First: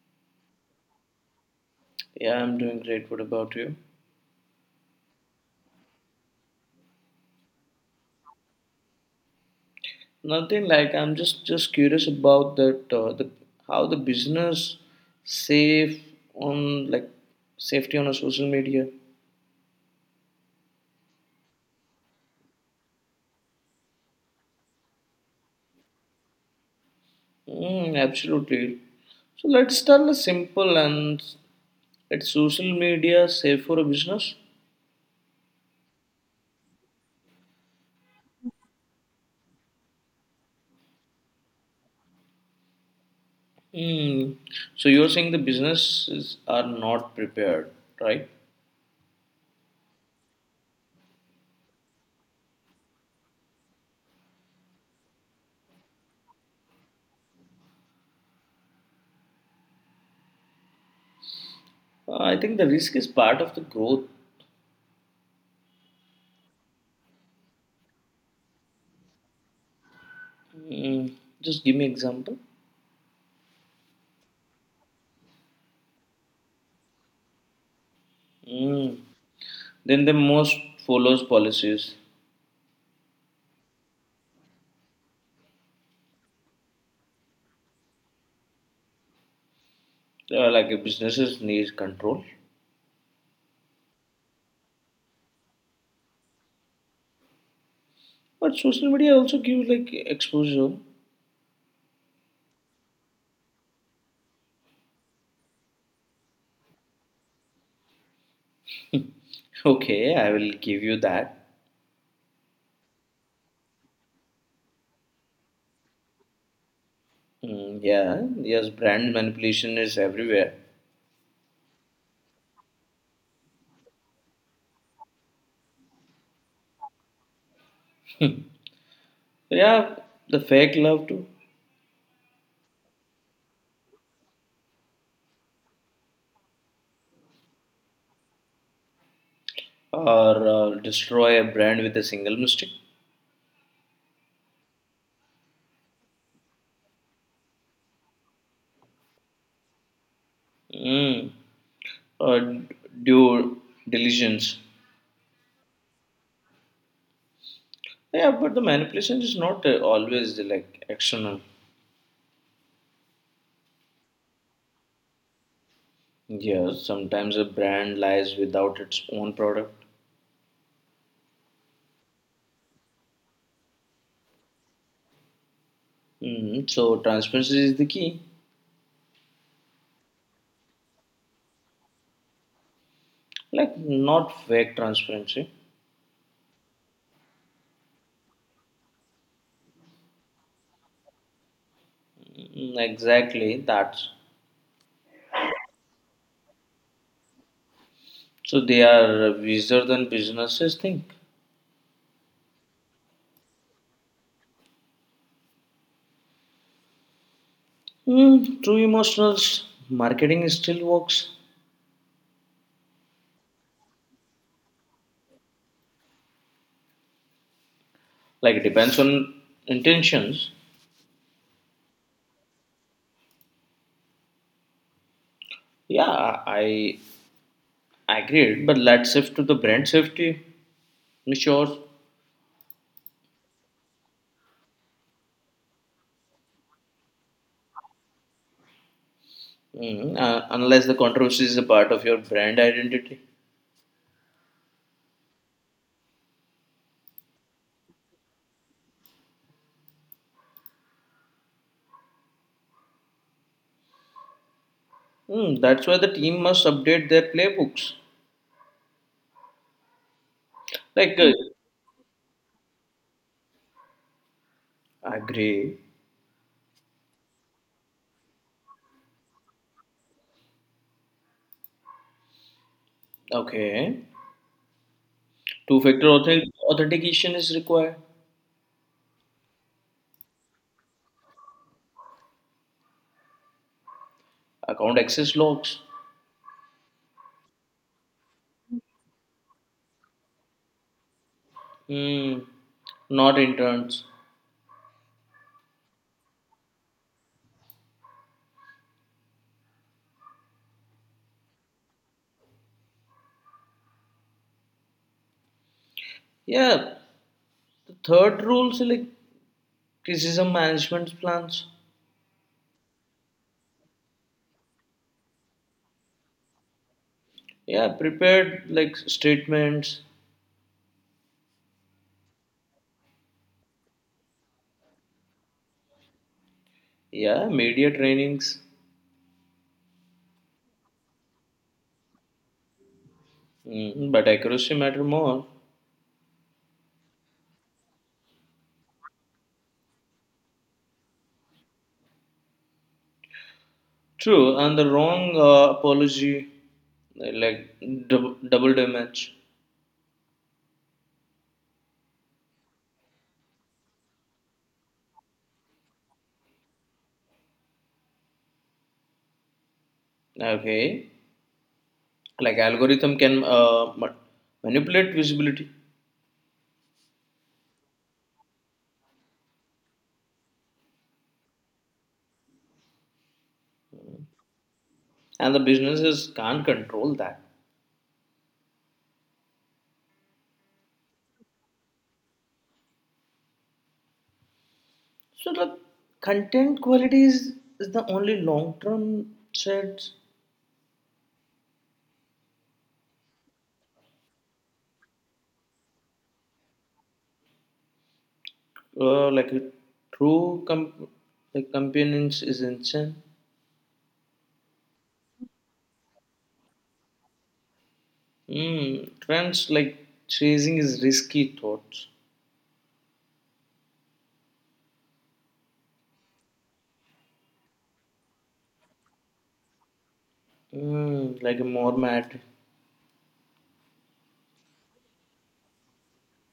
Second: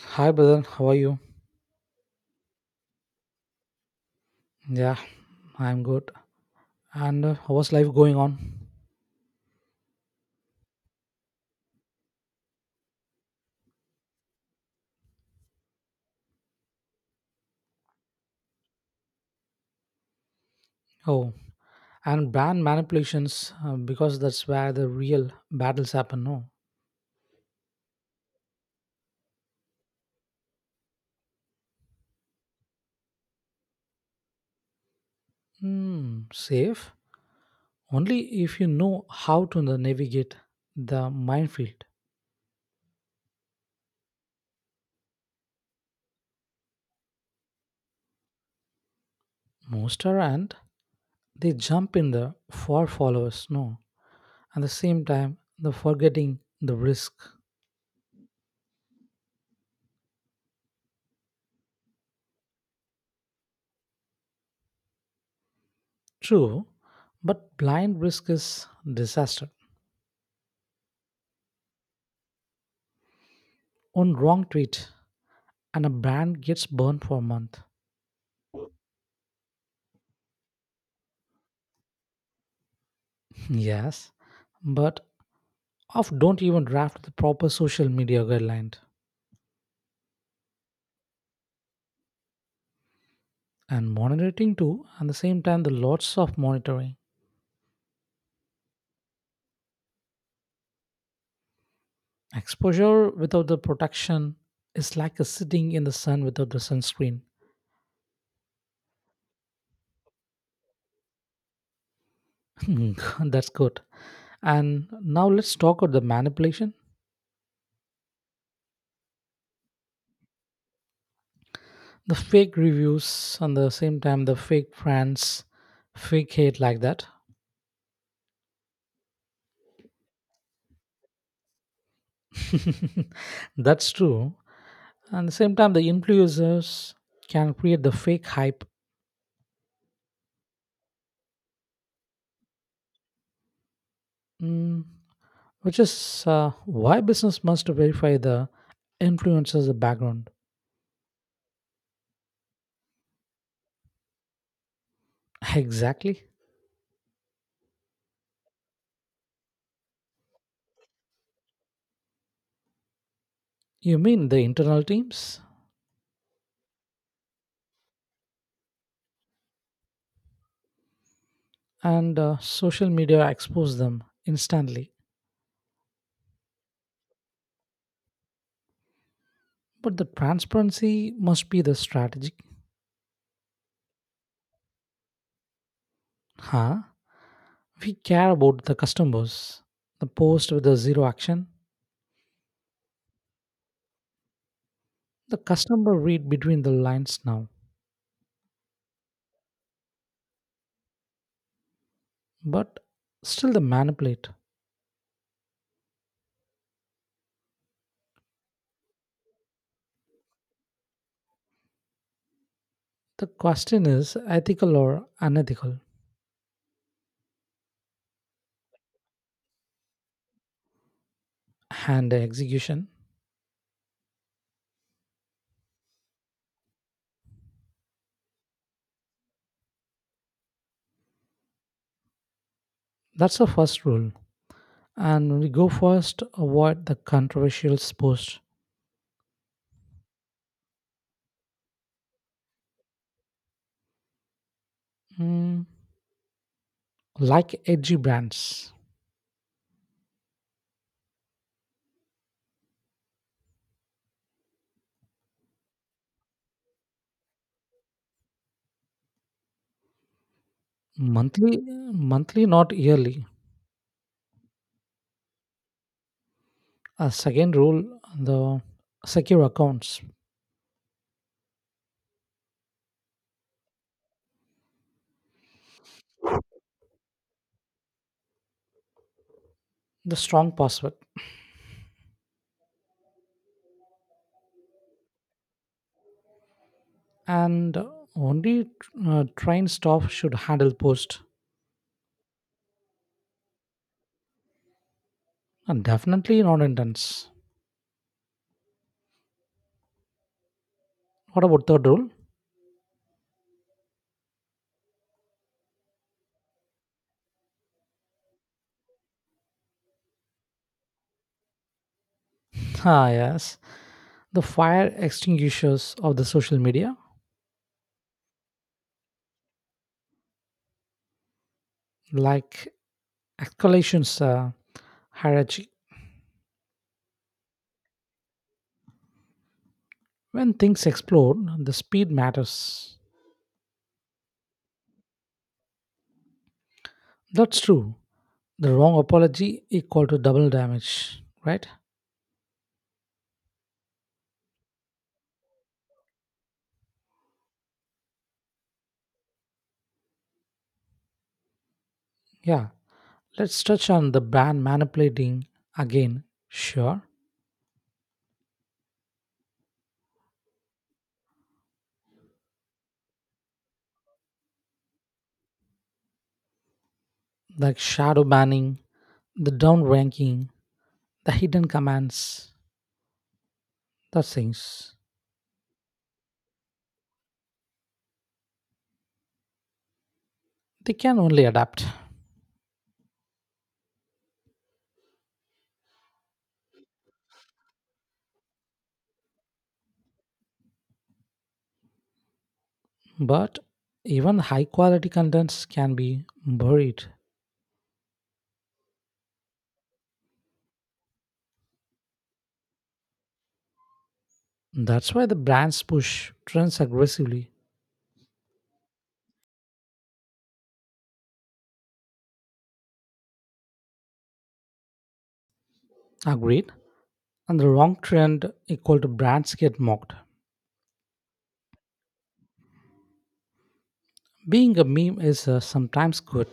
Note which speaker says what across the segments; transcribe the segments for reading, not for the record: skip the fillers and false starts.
Speaker 1: Hi, brother. How are you?
Speaker 2: Yeah, I'm doing great. What about you?
Speaker 1: Yeah, I'm good. And how's life going on?
Speaker 2: Nothing like I'm just curious about that the how the business safe on like safety on a social media.
Speaker 1: Oh, and brand manipulations because that's where the real battles happen. No,
Speaker 2: Mm, absolutely. So let's start with simple and it's social media safe for a business.
Speaker 1: hmm, safe only if you know how to the navigate the minefield.
Speaker 2: Mm. So you're saying the businesses are not prepared, right?
Speaker 1: Most are and they jump in the for followers. No, at the same time, the forgetting the risk.
Speaker 2: I think the risk is part of the growth.
Speaker 1: True, but blind risk is disaster.
Speaker 2: Mm. Just give me example.
Speaker 1: One wrong tweet and a brand gets burned for a month.
Speaker 2: Mm. Then the most follows policies
Speaker 1: Yes, but of don't even draft the proper social media guideline
Speaker 2: like a businesses needs control.
Speaker 1: and monitoring too. At the same time, the lots of monitoring
Speaker 2: But social media also gives like exposure.
Speaker 1: exposure without the protection is like a sitting in the sun without the sunscreen.
Speaker 2: Okay, I will give you that.
Speaker 1: That's good. And now let's talk about the manipulation,
Speaker 2: Mm, yeah, yes, brand manipulation is everywhere.
Speaker 1: the fake reviews, and the same time the fake friends, fake hate like that.
Speaker 2: So, yeah, the fake love too,
Speaker 1: That's true. And at the same time, the influencers can create the fake hype,
Speaker 2: or destroy a brand with a single mistake.
Speaker 1: mm, which is why business must verify the influencers' background.
Speaker 2: Mm, or due diligence.
Speaker 1: Exactly.
Speaker 2: Yeah, but the manipulation is not always like external.
Speaker 1: You mean the internal teams
Speaker 2: Yes, sometimes a brand lies without its own product.
Speaker 1: and social media expose them instantly.
Speaker 2: Mm, so transparency is the key.
Speaker 1: But the transparency must be the strategy.
Speaker 2: Like not fake transparency.
Speaker 1: Huh? We care about the customers. The post with the zero action.
Speaker 2: Mm, exactly that.
Speaker 1: The customer read between the lines now,
Speaker 2: So they are wiser than businesses think.
Speaker 1: but still they manipulate.
Speaker 2: Mm, true emotionals marketing still works.
Speaker 1: The question is ethical or unethical,
Speaker 2: Like it depends on intentions.
Speaker 1: and the execution.
Speaker 2: Yeah, I agreed. But let's shift to the brand safety. Sure.
Speaker 1: That's the first rule. And we go first, avoid the controversial posts.
Speaker 2: Mm, unless the controversy is a part of your brand identity.
Speaker 1: Mm, like edgy brands.
Speaker 2: Mm, that's why the team must update their playbooks. Like,
Speaker 1: Monthly, monthly, not yearly.
Speaker 2: agree.
Speaker 1: A second rule, the secure accounts,
Speaker 2: Okay. Two factor authentication is required.
Speaker 1: the strong password.
Speaker 2: Account access logs.
Speaker 1: And only trained staff should handle post.
Speaker 2: Hmm. Not interns.
Speaker 1: And definitely not intense. What about third rule?
Speaker 2: Yeah. The third rules like criticism management plans.
Speaker 1: Ah, yes. The fire extinguishers of the social media,
Speaker 2: Yeah. Prepared like statements.
Speaker 1: like escalations hierarchy.
Speaker 2: Yeah. Media trainings.
Speaker 1: When things explode, the speed matters.
Speaker 2: Hmm. But accuracy matter more.
Speaker 1: That's true. The wrong apology equal to double damage, right?
Speaker 2: True. And the wrong apology like double damage.
Speaker 1: Yeah. Let's touch on the ban manipulating again. Sure.
Speaker 2: Okay. Like algorithm can manipulate visibility.
Speaker 1: Like shadow banning, the down ranking, the hidden commands, the things.
Speaker 2: And the businesses can't control that.
Speaker 1: They can only adapt.
Speaker 2: So the content quality is the only long term threat.
Speaker 1: But even high quality contents can be buried.
Speaker 2: Like a true com- like companions is insane.
Speaker 1: That's why the brands push trends aggressively.
Speaker 2: Mm, trends like chasing is risky thoughts.
Speaker 1: Agreed. And the wrong trend equal to brands get mocked.
Speaker 2: Mm, like a more mad.
Speaker 1: Being a meme is sometimes good.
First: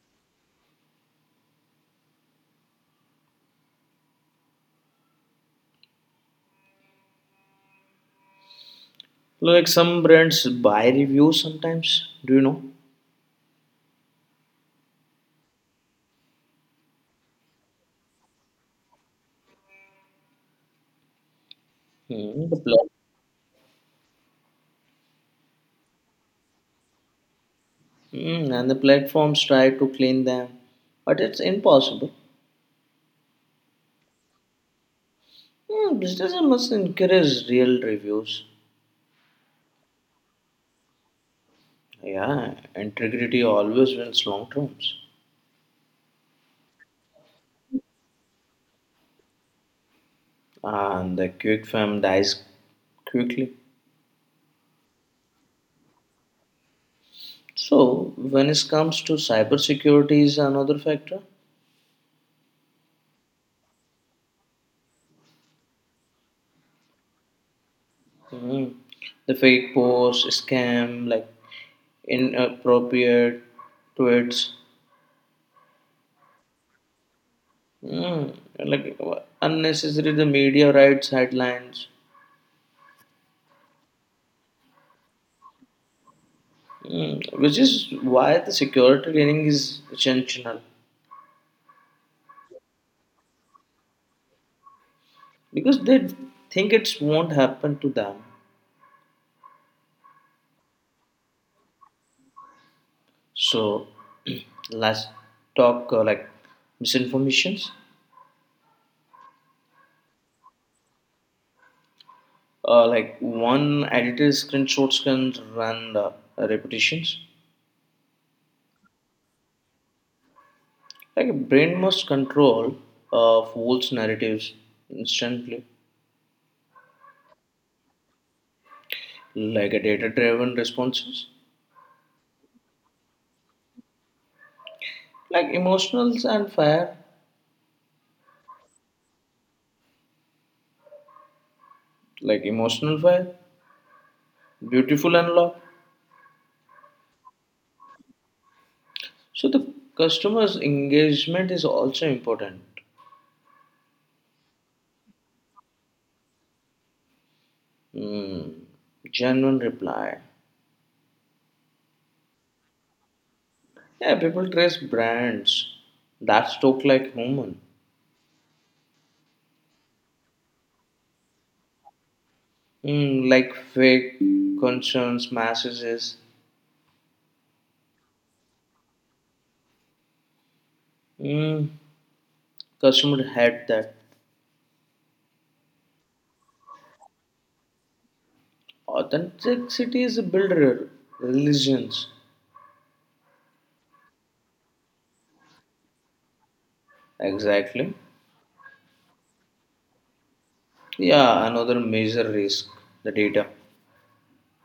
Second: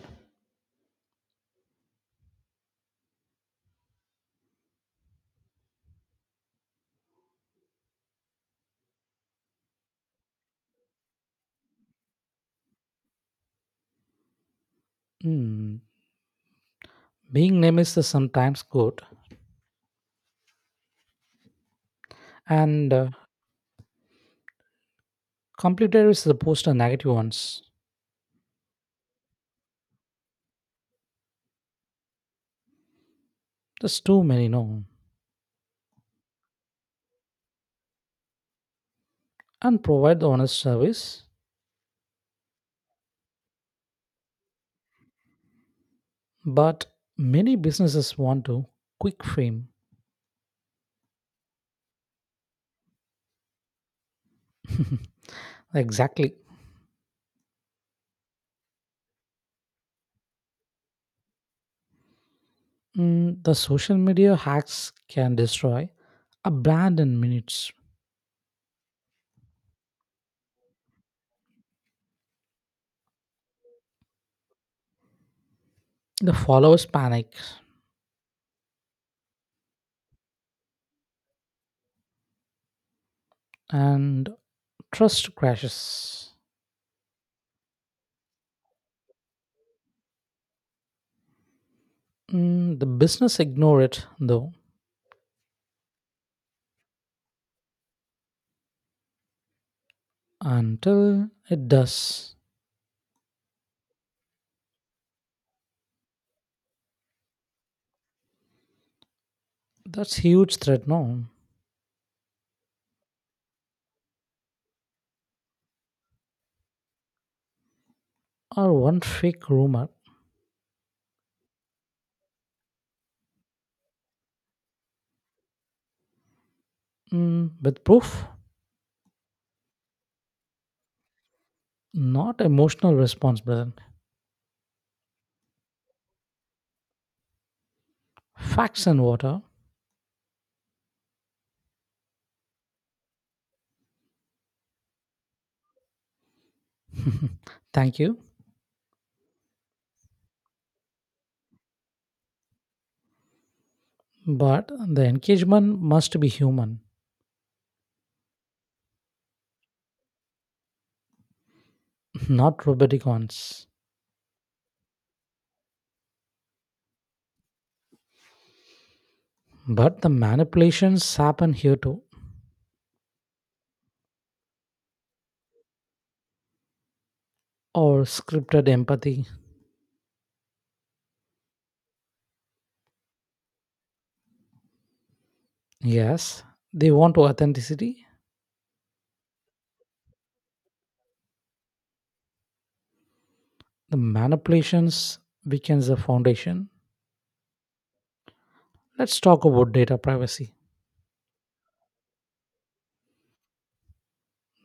Speaker 2: Like some brands buy reviews sometimes. Do you know?
Speaker 1: Hmm. Being name is the sometimes good.
Speaker 2: Mm,
Speaker 1: And completer is the post and negative ones.
Speaker 2: mm, and the platforms try to clean them, but it's impossible.
Speaker 1: There's too many, no.
Speaker 2: Hmm, businesses must encourage real reviews.
Speaker 1: And provide the honest service.
Speaker 2: Yeah, integrity always wins long terms,
Speaker 1: But many businesses want to quick fame.
Speaker 2: and the quick fam dies quickly.
Speaker 1: Exactly.
Speaker 2: So, when it comes to cybersecurity, is another factor.
Speaker 1: Mm, the social media hacks can destroy a brand in minutes.
Speaker 2: Mhm. The fake posts, scam, like inappropriate tweets,
Speaker 1: The followers panic
Speaker 2: mm, like unnecessary. The media writes headlines,
Speaker 1: and trust crashes.
Speaker 2: mm, which is why the security training is essential
Speaker 1: Mm, the business ignore it though
Speaker 2: because they think it won't happen to them.
Speaker 1: until it does.
Speaker 2: So let's talk like misinformations.
Speaker 1: That's huge threat, no?
Speaker 2: Like one edited screenshots can run repetitions.
Speaker 1: Or one fake rumor.
Speaker 2: Like a brain must control false narratives instantly.
Speaker 1: Mm, with proof,
Speaker 2: Like a data-driven responses.
Speaker 1: not emotional response, brother.
Speaker 2: Like emotionals and fire.
Speaker 1: Facts and water.
Speaker 2: Like emotional fire. Beautiful and love.
Speaker 1: Thank you,
Speaker 2: So the customer's engagement is also important.
Speaker 1: but the engagement must be human.
Speaker 2: Hmm. Genuine reply.
Speaker 1: Not robotic ones.
Speaker 2: Yeah, people dress brands that look like human,
Speaker 1: But the manipulations happen here too,
Speaker 2: mm, like fake concerns, messages.
Speaker 1: or scripted empathy.
Speaker 2: Mm, customer had that.
Speaker 1: Yes, they want authenticity.
Speaker 2: Authenticity is a builder religions.
Speaker 1: The manipulations weakens the foundation.
Speaker 2: Exactly.
Speaker 1: Let's talk about data privacy.
Speaker 2: Yeah, another major risk the data,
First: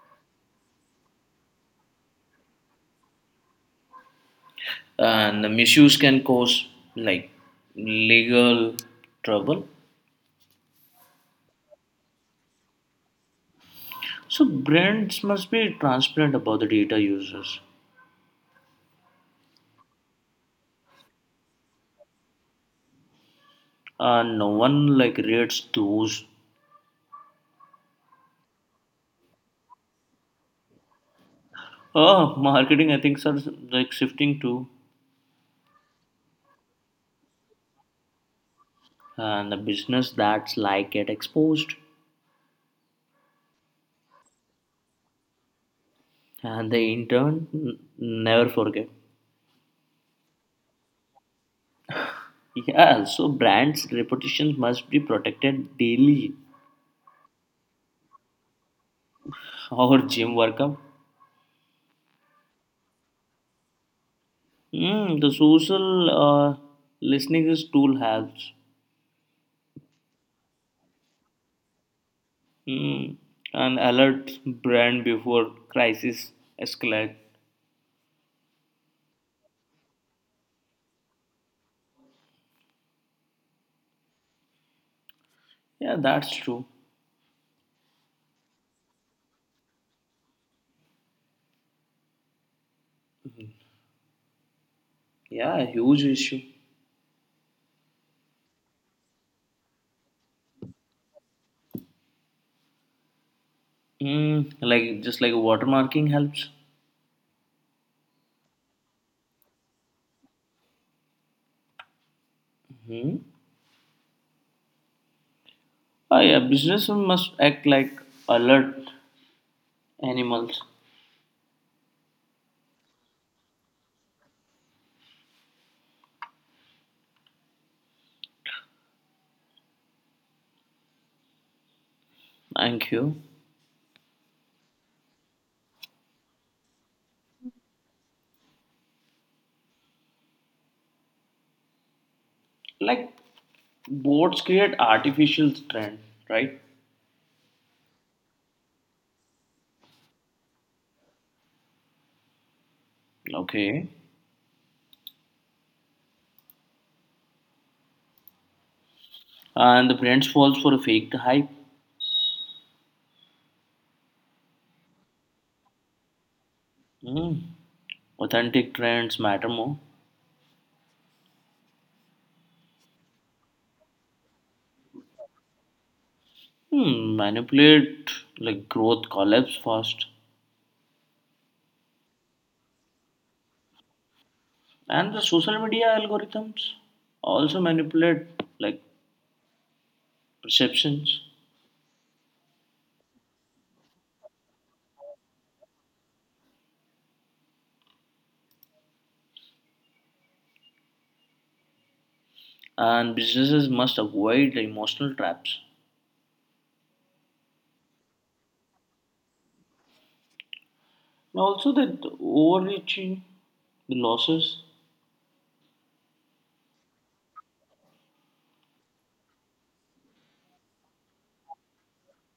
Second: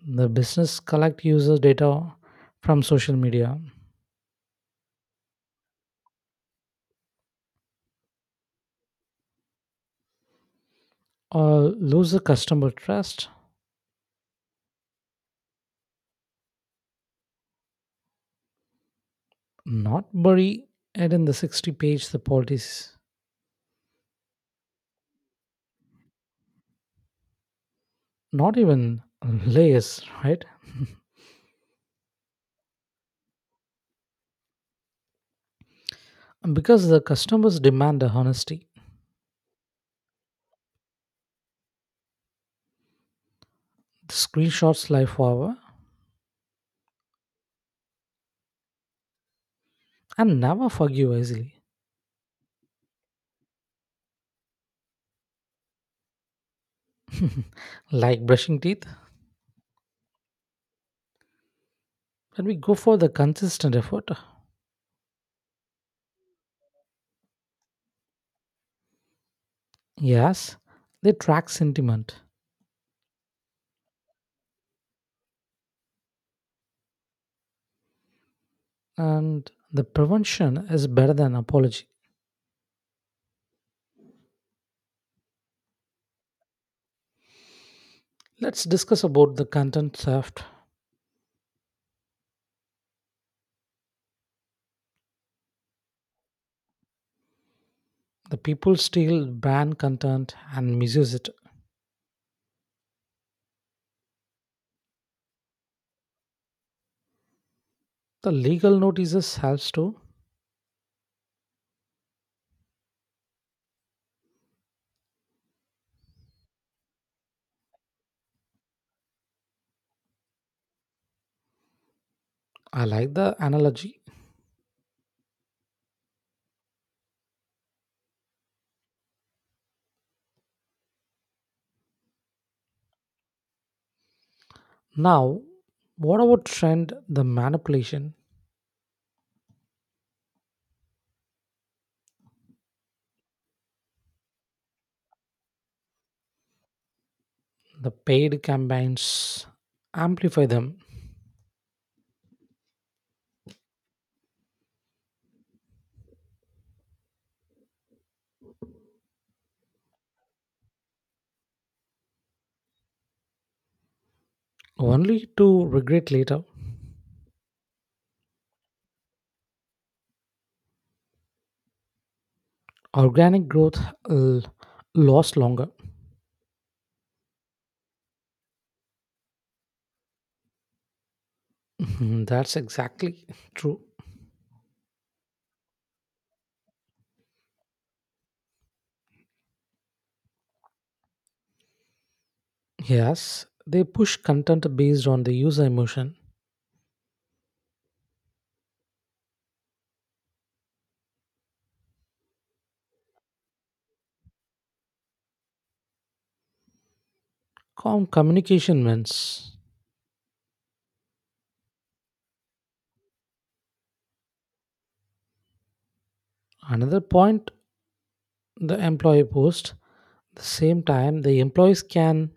Speaker 1: The business collect user data from social media
Speaker 2: and the misuse can cause like legal trouble.
Speaker 1: or lose the customer trust,
Speaker 2: So brands must be transparent about the data users.
Speaker 1: not bury it in the 60 page the policies,
Speaker 2: No one like reads those.
Speaker 1: not even layers, right?
Speaker 2: Oh, marketing I think are like shifting to
Speaker 1: Because the customers demand the honesty.
Speaker 2: and the business that's like get exposed
Speaker 1: The screenshots lie forever
Speaker 2: and the never forget.
Speaker 1: and never forgive easily.
Speaker 2: Yeah, so brands' reputations must be protected daily.
Speaker 1: Like brushing teeth,
Speaker 2: Or gym workout.
Speaker 1: when we go for the consistent effort,
Speaker 2: Mm, the social listening is tool helps.
Speaker 1: yes, they track sentiment,
Speaker 2: Mm, and alert brand before crisis escalate.
Speaker 1: and the prevention is better than apology.
Speaker 2: Yeah, that's true.
Speaker 1: Let's discuss about the content theft.
Speaker 2: Yeah, huge issue.
Speaker 1: The people steal brand content and misuse it.
Speaker 2: Mm, like just like watermarking helps.
Speaker 1: The legal notices helps too.
Speaker 2: Hmm. Ah, yeah, businessmen must act like alert animals.
Speaker 1: I like the analogy.
Speaker 2: Thank you.
Speaker 1: Now, what about trend? The manipulation,
Speaker 2: Like boards create artificial trend, right?
Speaker 1: the paid campaigns amplify them
Speaker 2: Okay. And the brands falls for a fake hype.
Speaker 1: only to regret later.
Speaker 2: Hmm. Authentic trends matter more.
Speaker 1: Organic growth l- lasts longer.
Speaker 2: Hmm. Manipulate like growth collapse fast.
Speaker 1: That's exactly true.
Speaker 2: And the social media algorithms also manipulate like perceptions.
Speaker 1: Yes, they push content based on the user emotion.
Speaker 2: And businesses must avoid the emotional traps.
Speaker 1: Communication wins.
Speaker 2: And also that overreaching, the losses,
Speaker 1: Another point the employee post. The same time, the employees can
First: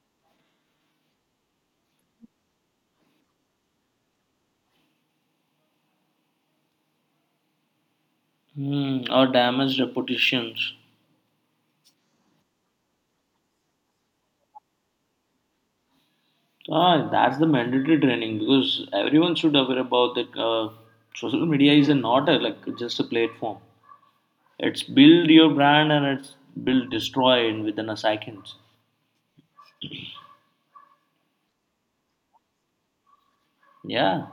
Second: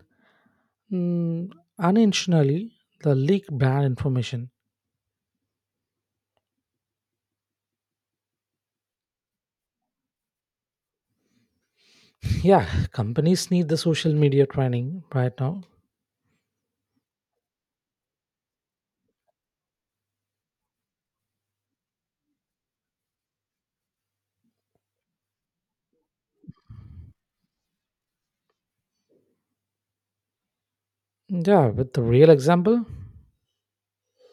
Speaker 1: mm, unintentionally the leak brand information.
Speaker 2: hmm, or damaged reputations.
Speaker 1: Yeah, companies need the social media training right now.
Speaker 2: Ah, that's the mandatory training because everyone should aware about that. Social media is a not a, like just a platform. It's build your brand and it's build destroy in within a second.
Speaker 1: Yeah, with the real example,
Speaker 2: Yeah,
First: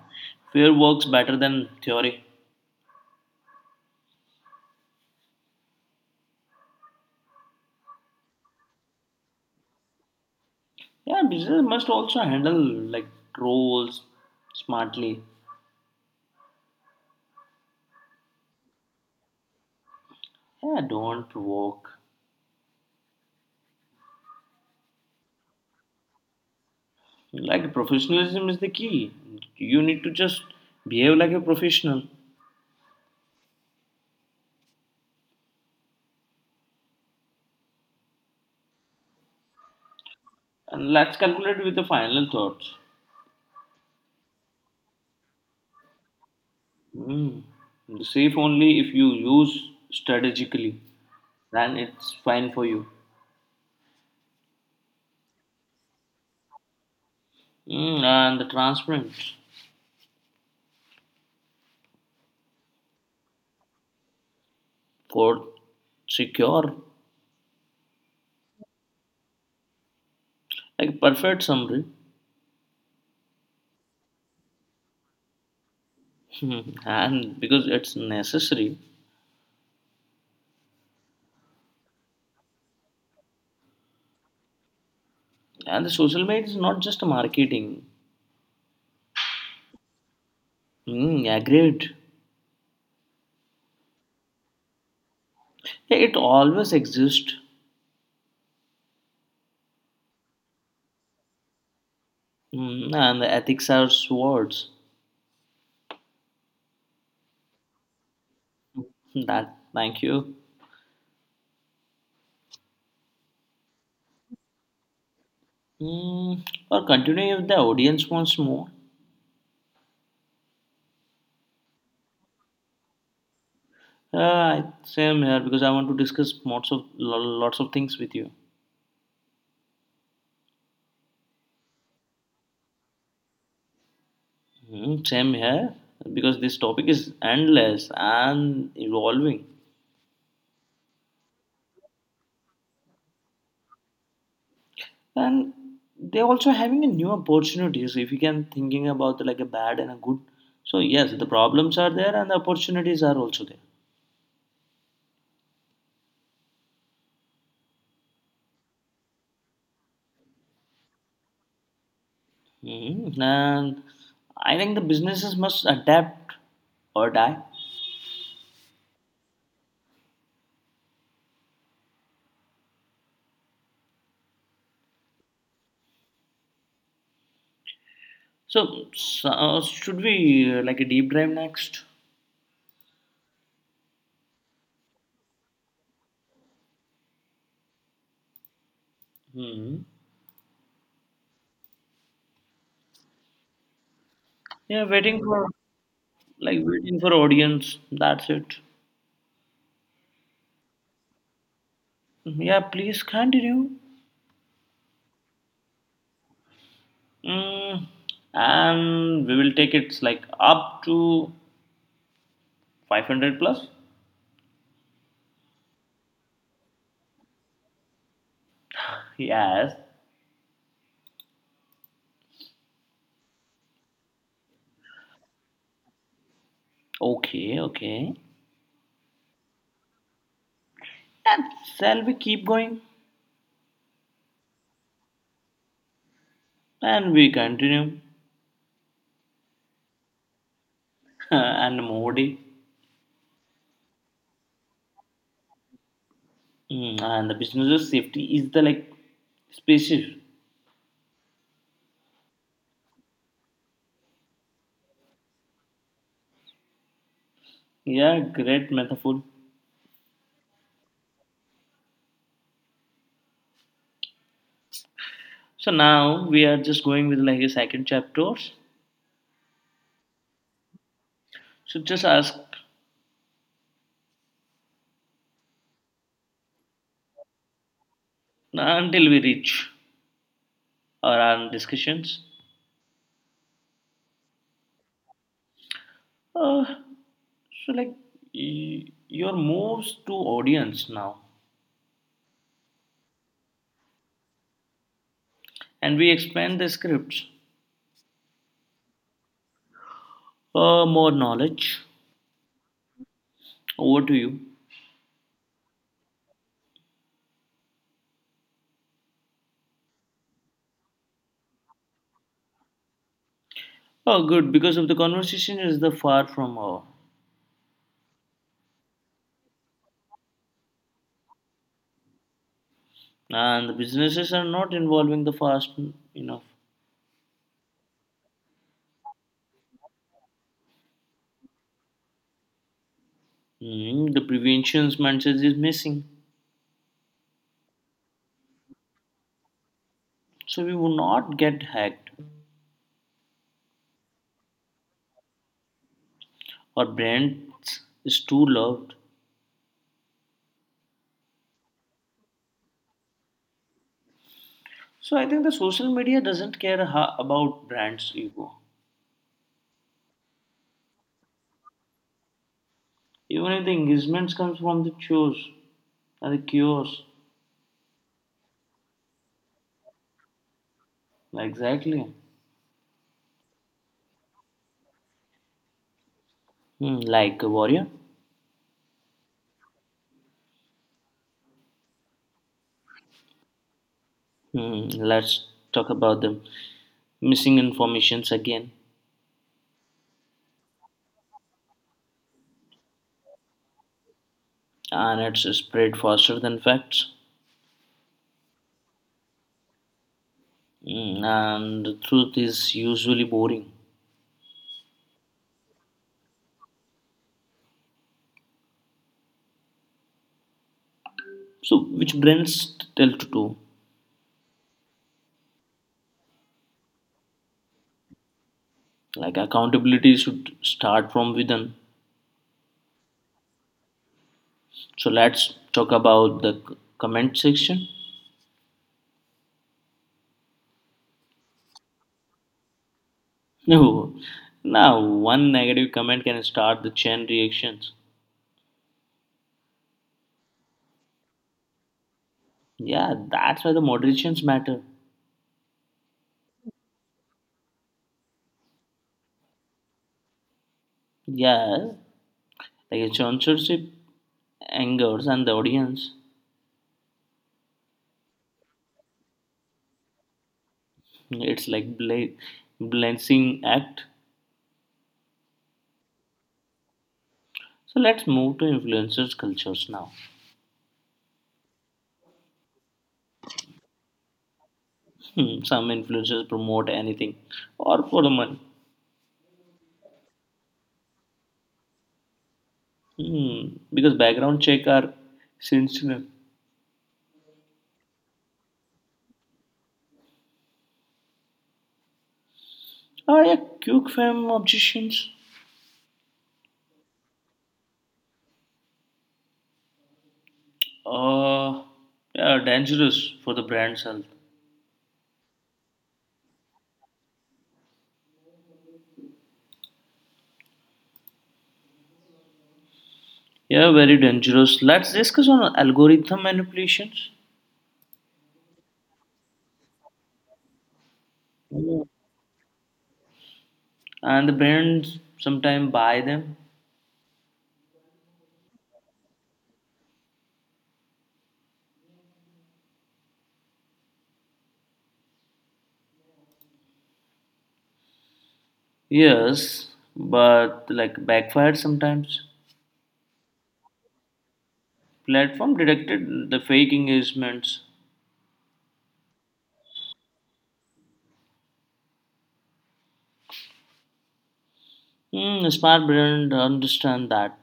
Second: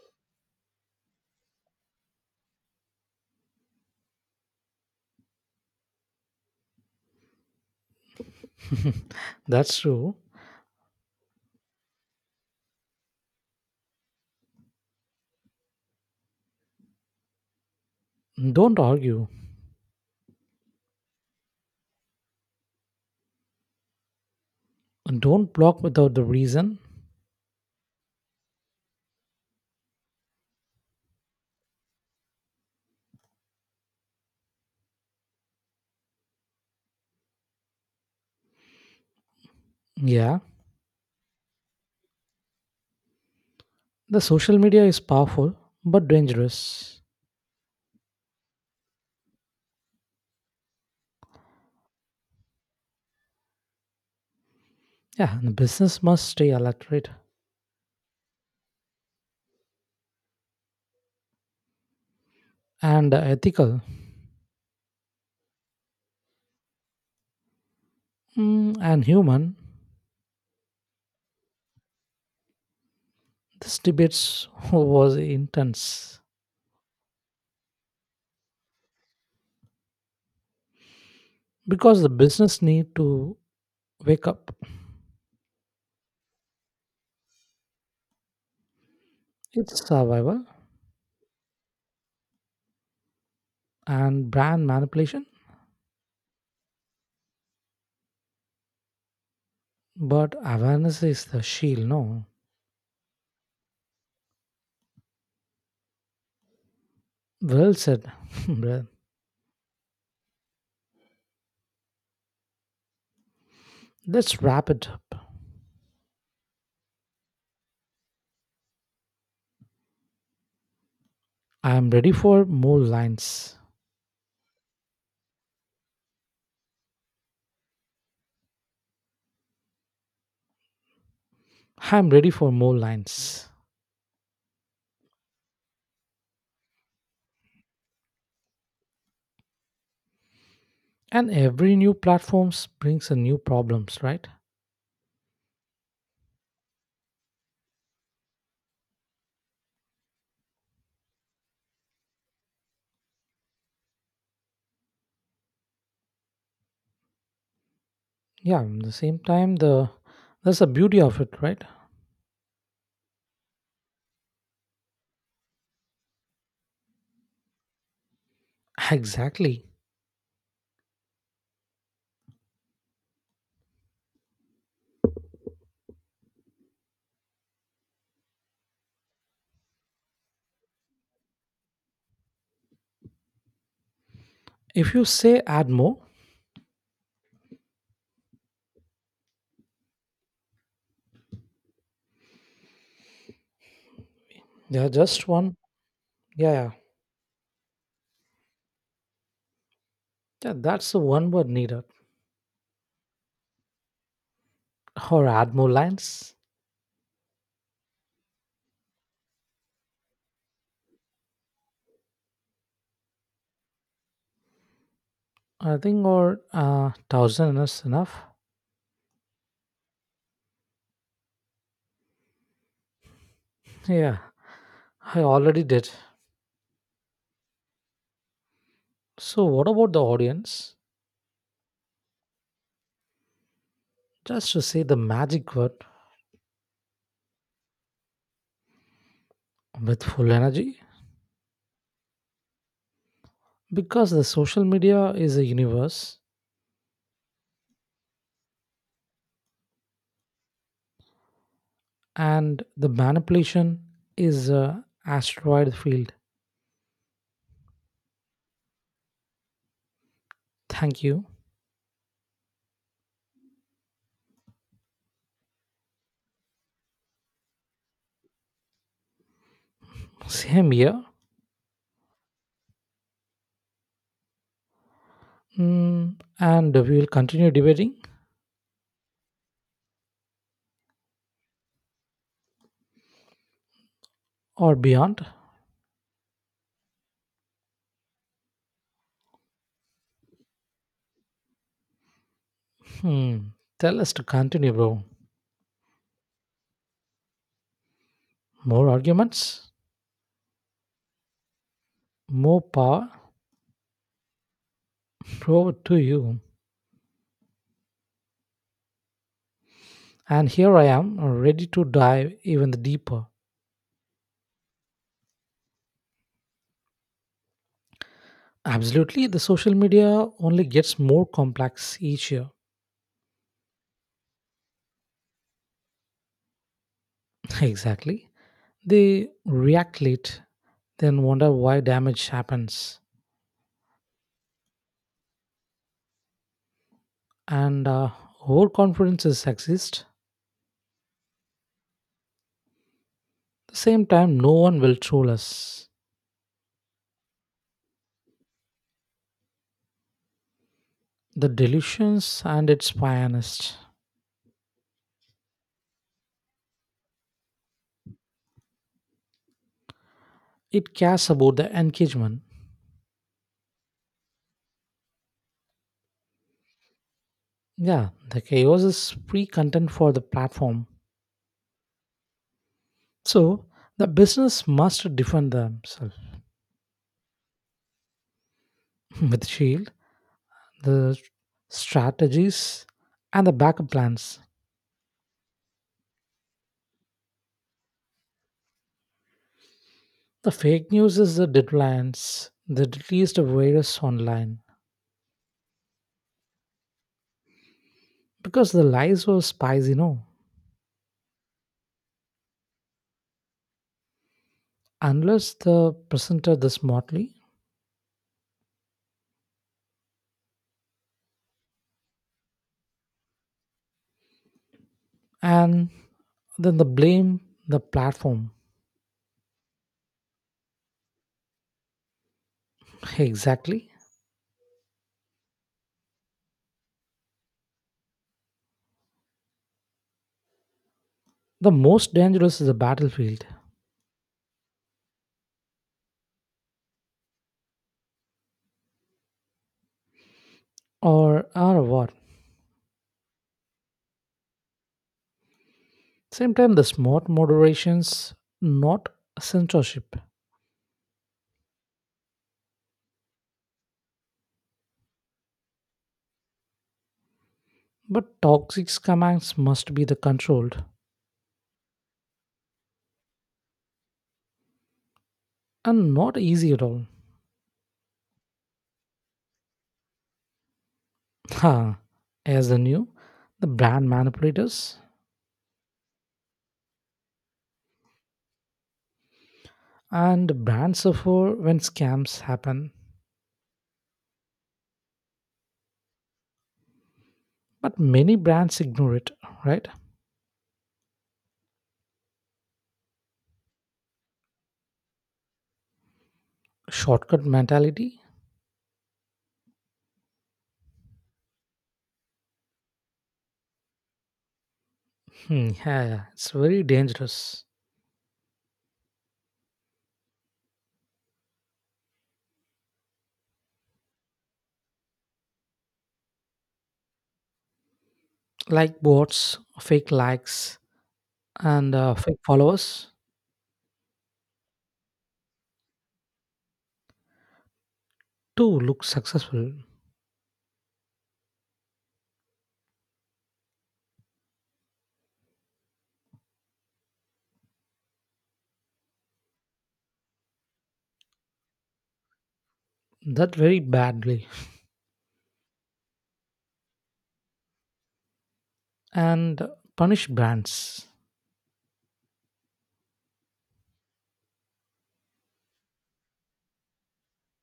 Speaker 2: fear works better than theory.
Speaker 1: that's true.
Speaker 2: Yeah. Business must also handle like trolls smartly.
Speaker 1: Don't argue.
Speaker 2: Yeah, don't provoke.
Speaker 1: Don't block without the reason.
Speaker 2: Like professionalism is the key. You need to just behave like a professional.
Speaker 1: Yeah,
Speaker 2: And let's calculate with the final thoughts.
Speaker 1: the social media is powerful but dangerous.
Speaker 2: Mm. Safe only if you use strategically, then it's fine for you.
Speaker 1: Yeah, and business must stay alert right?
Speaker 2: Mm, and the transparent
Speaker 1: And ethical,
Speaker 2: for secure,
Speaker 1: mm, and human.
Speaker 2: like perfect summary,
Speaker 1: This debate was intense
Speaker 2: and because it's necessary.
Speaker 1: because the business need to wake up.
Speaker 2: And the social media is not just marketing.
Speaker 1: It's survival
Speaker 2: Mm, agreed.
Speaker 1: and brand manipulation,
Speaker 2: It always exists.
Speaker 1: but awareness is the shield. No,
Speaker 2: Mm, and the ethics are swords.
Speaker 1: well said. Brother.
Speaker 2: That thank you.
Speaker 1: Let's wrap it up.
Speaker 2: Mm, or continue if the audience wants more.
Speaker 1: I'm ready for more lines.
Speaker 2: Same here because I want to discuss lots of lots of things with you.
Speaker 1: I'm ready for more lines.
Speaker 2: Mm, same here because this topic is endless and evolving,
Speaker 1: And every new platforms brings a new problems, right?
Speaker 2: and they're also having a new opportunities. If you can thinking about like a bad and a good, so yes, the problems are there and the opportunities are also there.
Speaker 1: Yeah, at the same time, the that's the beauty of it, right?
Speaker 2: Mm, and I think the businesses must adapt or die.
Speaker 1: Exactly.
Speaker 2: So, s should we like a deep dive next?
Speaker 1: If you say add more,
Speaker 2: Hmm. Yeah,
Speaker 1: yeah,
Speaker 2: waiting
Speaker 1: just
Speaker 2: for
Speaker 1: one, yeah,
Speaker 2: like
Speaker 1: yeah,
Speaker 2: waiting for audience. That's it.
Speaker 1: yeah, that's the one word needed,
Speaker 2: Mm-hmm. Yeah, please continue.
Speaker 1: or add more lines,
Speaker 2: Mm, and we will take it like up to 500 plus.
Speaker 1: I think, or thousand is enough.
Speaker 2: Yes.
Speaker 1: Yeah, I already did.
Speaker 2: Okay, okay.
Speaker 1: So, what about the audience?
Speaker 2: And shall we keep going?
Speaker 1: Just to say the magic word
Speaker 2: And we continue.
Speaker 1: with full energy,
Speaker 2: and Modi.
Speaker 1: because the social media is a universe,
Speaker 2: Mm, and the business of safety is the like species.
Speaker 1: and the manipulation is a asteroid field.
Speaker 2: Yeah, great metaphor.
Speaker 1: Thank you.
Speaker 2: So now we are just going with like a second chapters.
Speaker 1: Same here.
Speaker 2: So just ask
Speaker 1: Hmm, and we will continue debating
Speaker 2: until we reach our discussions.
Speaker 1: or beyond.
Speaker 2: Uh, so like your moves to audience now,
Speaker 1: Hmm. Tell us to continue, bro.
Speaker 2: and we expand the scripts.
Speaker 1: More arguments,
Speaker 2: More knowledge.
Speaker 1: more power.
Speaker 2: Over to you.
Speaker 1: Over to you. And here I am, ready to dive even deeper.
Speaker 2: Oh, good. Because of the conversation is the far from over,
Speaker 1: Absolutely, the social media only gets more complex each year.
Speaker 2: and the businesses are not involving the fast enough.
Speaker 1: Exactly. They react late, then wonder why damage happens.
Speaker 2: Mm, the preventions mindset is missing,
Speaker 1: And overconfidence is sexist. At
Speaker 2: so we will not get hacked.
Speaker 1: the same time, no one will troll us.
Speaker 2: Or brands is too loved.
Speaker 1: The delusions and its pianist.
Speaker 2: So I think the social media doesn't care about brands' ego.
Speaker 1: It cares about the engagement.
Speaker 2: Even if the engagements comes from the shows and the cures.
Speaker 1: Yeah, the chaos is free content for the platform.
Speaker 2: Exactly.
Speaker 1: So the business must defend themselves
Speaker 2: Hmm, like a warrior.
Speaker 1: with shield, the strategies, and the backup plans.
Speaker 2: Hmm, let's talk about the missing informations again.
Speaker 1: The fake news is the deadlines, the least of virus online.
Speaker 2: And it's spread faster than facts.
Speaker 1: Because the lies were spies. You know,
Speaker 2: Mm, and the truth is usually boring.
Speaker 1: unless the presenter this smartly
Speaker 2: So, which brands tell to do?
Speaker 1: and then the blame the platform.
Speaker 2: Like accountability should start from within.
Speaker 1: Exactly.
Speaker 2: So let's talk about the comment section.
Speaker 1: The most dangerous is a battlefield
Speaker 2: No, now one negative comment can start the chain reactions.
Speaker 1: or our war.
Speaker 2: Yeah, that's why the moderations matter.
Speaker 1: Same time, the smart moderations, not censorship.
Speaker 2: Yeah, like censorship angers and the audience.
Speaker 1: But toxic commands must be the controlled
Speaker 2: It's like balancing act.
Speaker 1: and not easy at all.
Speaker 2: So let's move to influencers cultures now.
Speaker 1: Ha! As the new, the brand manipulators
Speaker 2: Hmm, some influencers promote anything or for the money.
Speaker 1: and brands suffer when scams happen.
Speaker 2: Hmm, because background check are sensitive.
Speaker 1: But many brands ignore it, right?
Speaker 2: Oh yeah, quick fame objections.
Speaker 1: Shortcut mentality?
Speaker 2: Uh, yeah, dangerous for the brand's health.
Speaker 1: Hmm, yeah, yeah, it's very dangerous.
Speaker 2: Yeah, very dangerous. Let's discuss on algorithm manipulations.
Speaker 1: Like bots, fake likes, and
Speaker 2: Yeah.
Speaker 1: fake followers
Speaker 2: And the brands sometimes buy them.
Speaker 1: to look successful
Speaker 2: Yes, but like backfired sometimes.
Speaker 1: that very badly
Speaker 2: Platform detected the fake engagements.
Speaker 1: and punish brands.
Speaker 2: Hmm, a smart brand understand that.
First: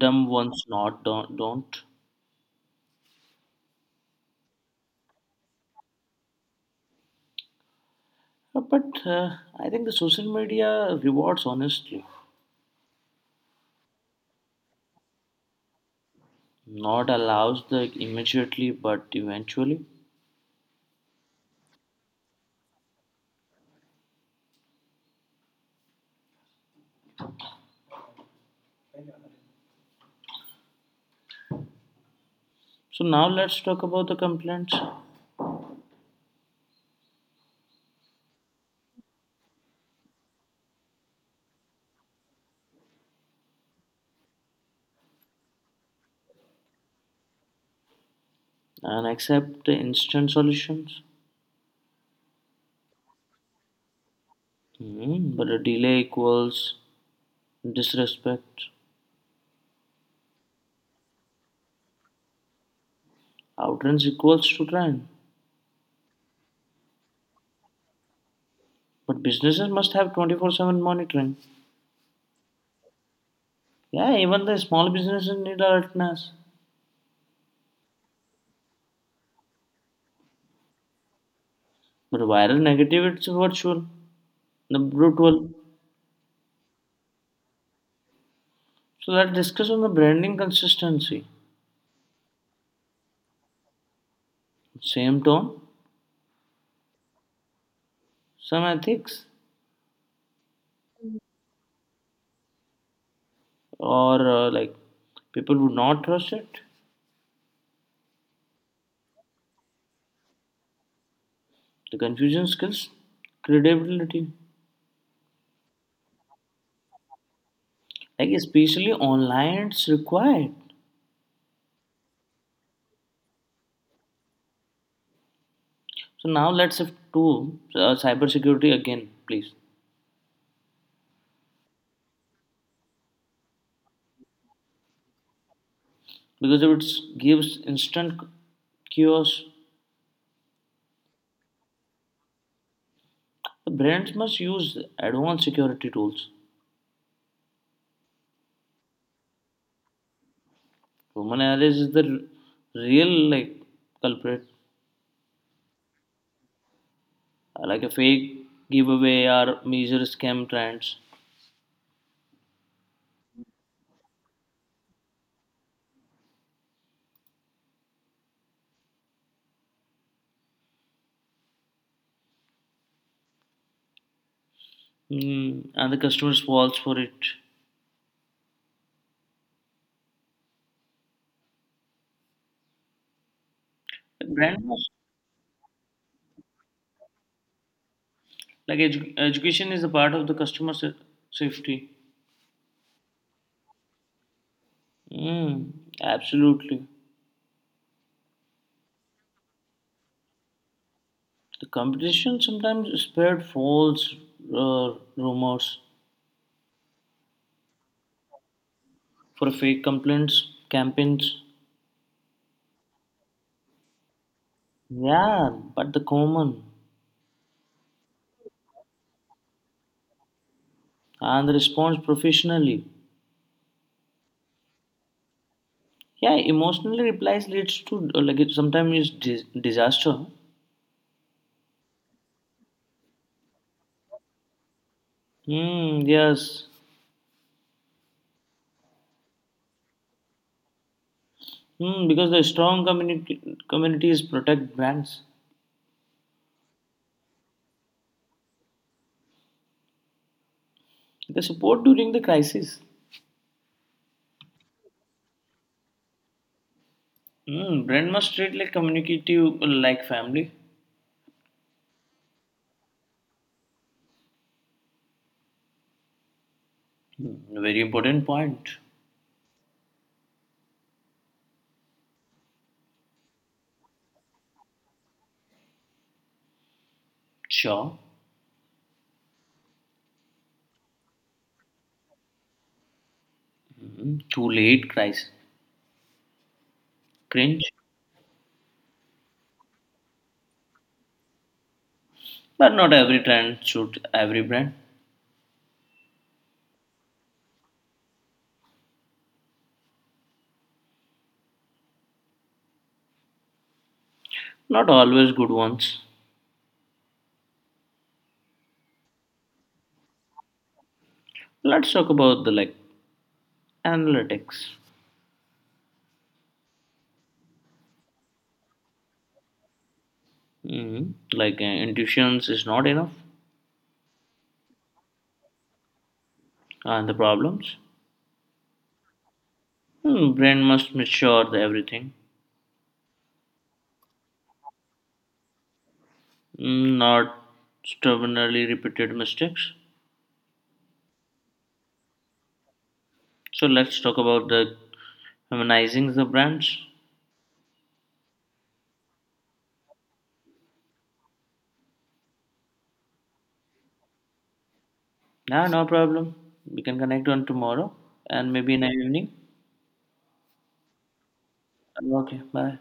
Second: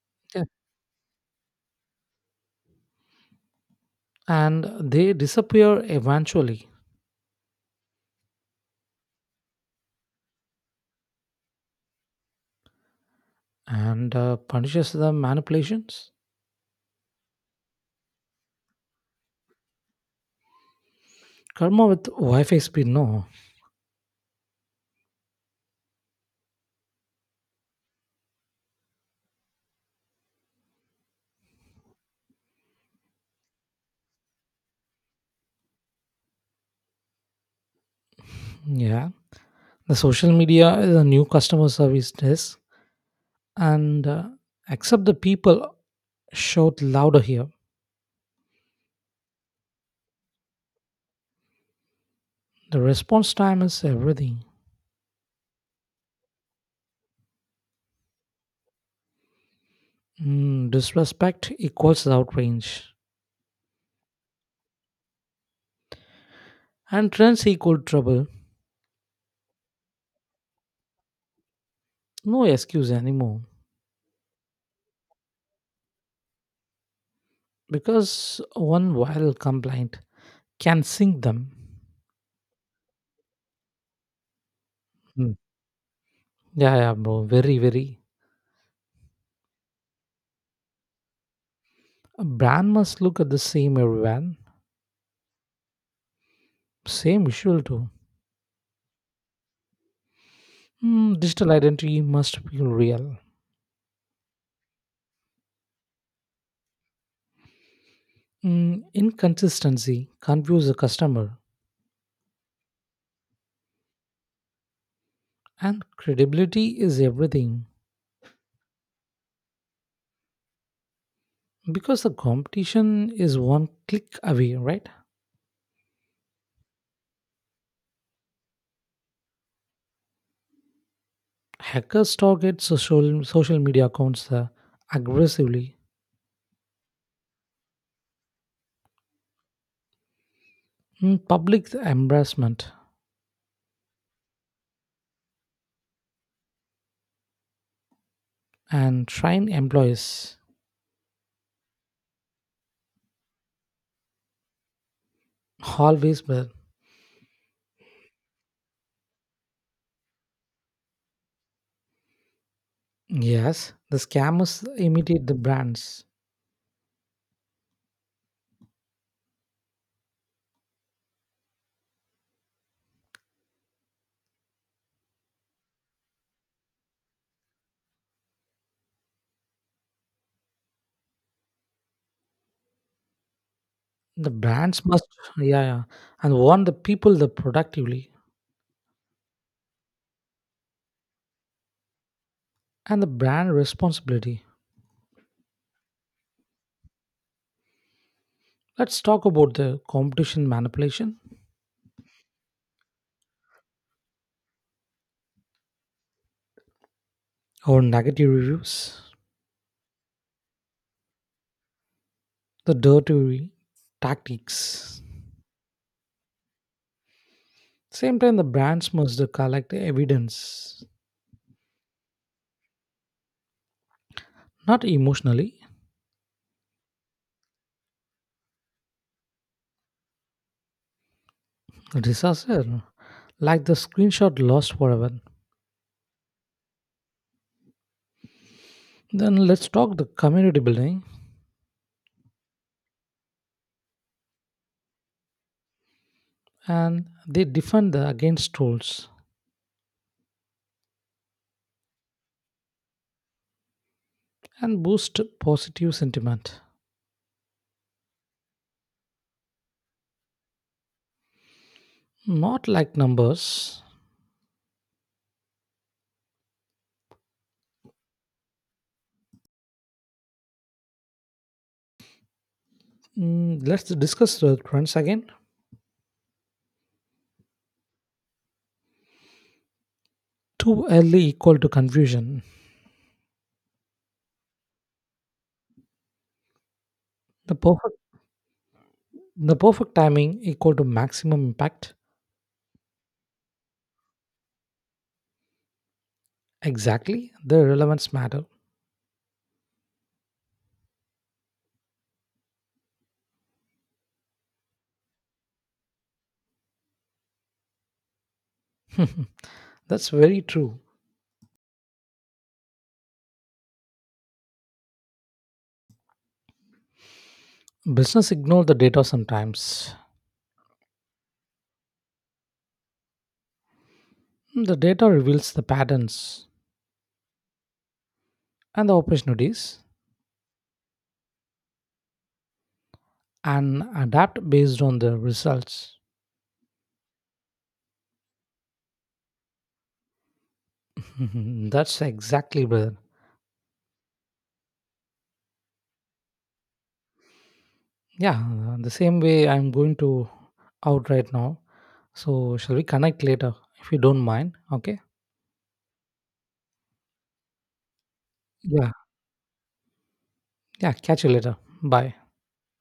Speaker 2: Dumb
Speaker 1: Yeah.
Speaker 2: ones not don't. Don't.
Speaker 1: And they disappear eventually
Speaker 2: But I think the social media rewards honestly.
Speaker 1: and punishes the manipulations
Speaker 2: Not allows the immediately, but eventually.
Speaker 1: karma with wi-fi speed, no?
Speaker 2: So now let's talk about the complaints
Speaker 1: Yeah, the social media is a new customer service desk and except the people shout louder here.
Speaker 2: and accept the instant solutions.
Speaker 1: The response time is everything.
Speaker 2: Hmm, but a delay equals disrespect.
Speaker 1: Mm, disrespect equals outrage
Speaker 2: Outrance equals to crime.
Speaker 1: and trends equal trouble,
Speaker 2: But businesses must have 24/7 monitoring.
Speaker 1: no excuse anymore
Speaker 2: Yeah, even the small businesses need alertness.
Speaker 1: because one viral complaint can sink them.
Speaker 2: But viral negative it's virtual, the
Speaker 1: Mm.
Speaker 2: brutal.
Speaker 1: Yeah, yeah, bro. Very, very.
Speaker 2: So let's discuss on the branding consistency.
Speaker 1: A brand must look at the same everyone,
Speaker 2: Same tone,
Speaker 1: same visual too.
Speaker 2: some ethics,
Speaker 1: Mm, digital identity must feel real.
Speaker 2: or like people would not trust it.
Speaker 1: Mm, inconsistency confuse the customer,
Speaker 2: The confusion skills, credibility.
Speaker 1: and credibility is everything
Speaker 2: Like especially online it's required.
Speaker 1: because the competition is one click away, right?
Speaker 2: So now let's shift to cybersecurity again please
Speaker 1: Hackers target social media accounts aggressively.
Speaker 2: because if it gives instant chaos,
Speaker 1: Mm, public embarrassment
Speaker 2: the brands must use advanced security tools.
Speaker 1: and train employees
Speaker 2: Human errors is the real like culprit.
Speaker 1: always were.
Speaker 2: Like a fake giveaway or major scam trends
Speaker 1: Yes, the scammers imitate the brands.
Speaker 2: mm, and the customers falls for it the
Speaker 1: The
Speaker 2: brand
Speaker 1: brands
Speaker 2: must
Speaker 1: must, yeah, yeah, and want the people the productively
Speaker 2: like education is a part of the safety.
Speaker 1: and the brand responsibility.
Speaker 2: Mm, absolutely.
Speaker 1: Let's talk about the competition manipulation
Speaker 2: The competition sometimes spread false rumors
Speaker 1: or negative reviews,
Speaker 2: for fake complaints campaigns.
Speaker 1: the dirty tactics.
Speaker 2: Yeah, but the common
Speaker 1: Same time, the brands must collect evidence,
Speaker 2: and the response professionally.
Speaker 1: not emotionally.
Speaker 2: Yeah, emotionally replies leads to like it sometimes is disaster.
Speaker 1: Disaster, like the screenshot lost forever.
Speaker 2: Hmm. Yes.
Speaker 1: Then let's talk the community building
Speaker 2: Hmm. Because the strong community communities protect brands.
Speaker 1: and they defend the against trolls
Speaker 2: They support during the crisis.
Speaker 1: and boost positive sentiment.
Speaker 2: Hmm. Brand must treat like communicative like family.
Speaker 1: Not like numbers.
Speaker 2: Hmm, very important point.
Speaker 1: Mm, let's discuss the trends again.
Speaker 2: Sure.
Speaker 1: Too early equal to confusion.
Speaker 2: Mm, too late, cries.
Speaker 1: The
Speaker 2: Cringe.
Speaker 1: perfect the perfect timing equal to maximum impact.
Speaker 2: But not every trend suits every brand.
Speaker 1: Exactly, the relevance matter.
Speaker 2: Not always good ones.
Speaker 1: That's very true.
Speaker 2: Let's talk about the like analytics.
Speaker 1: Business ignore the data sometimes.
Speaker 2: Mm, like intuitions is not enough,
Speaker 1: The data reveals the patterns
Speaker 2: and the problems.
Speaker 1: and the opportunities
Speaker 2: Mm, brand must mature the everything,
Speaker 1: and adapt based on the results.
Speaker 2: mm, not stubbornly repeated mistakes.
Speaker 1: That's exactly, brother.
Speaker 2: So let's talk about the humanizing the brands.
Speaker 1: Yeah, the same way I'm going to out right now. So, shall we connect later if you don't mind? Okay.
Speaker 2: Yeah, no problem. We can connect on tomorrow and maybe in the
Speaker 1: Yeah.
Speaker 2: evening.
Speaker 1: Yeah. Catch you later. Bye.
Speaker 2: Okay, bye.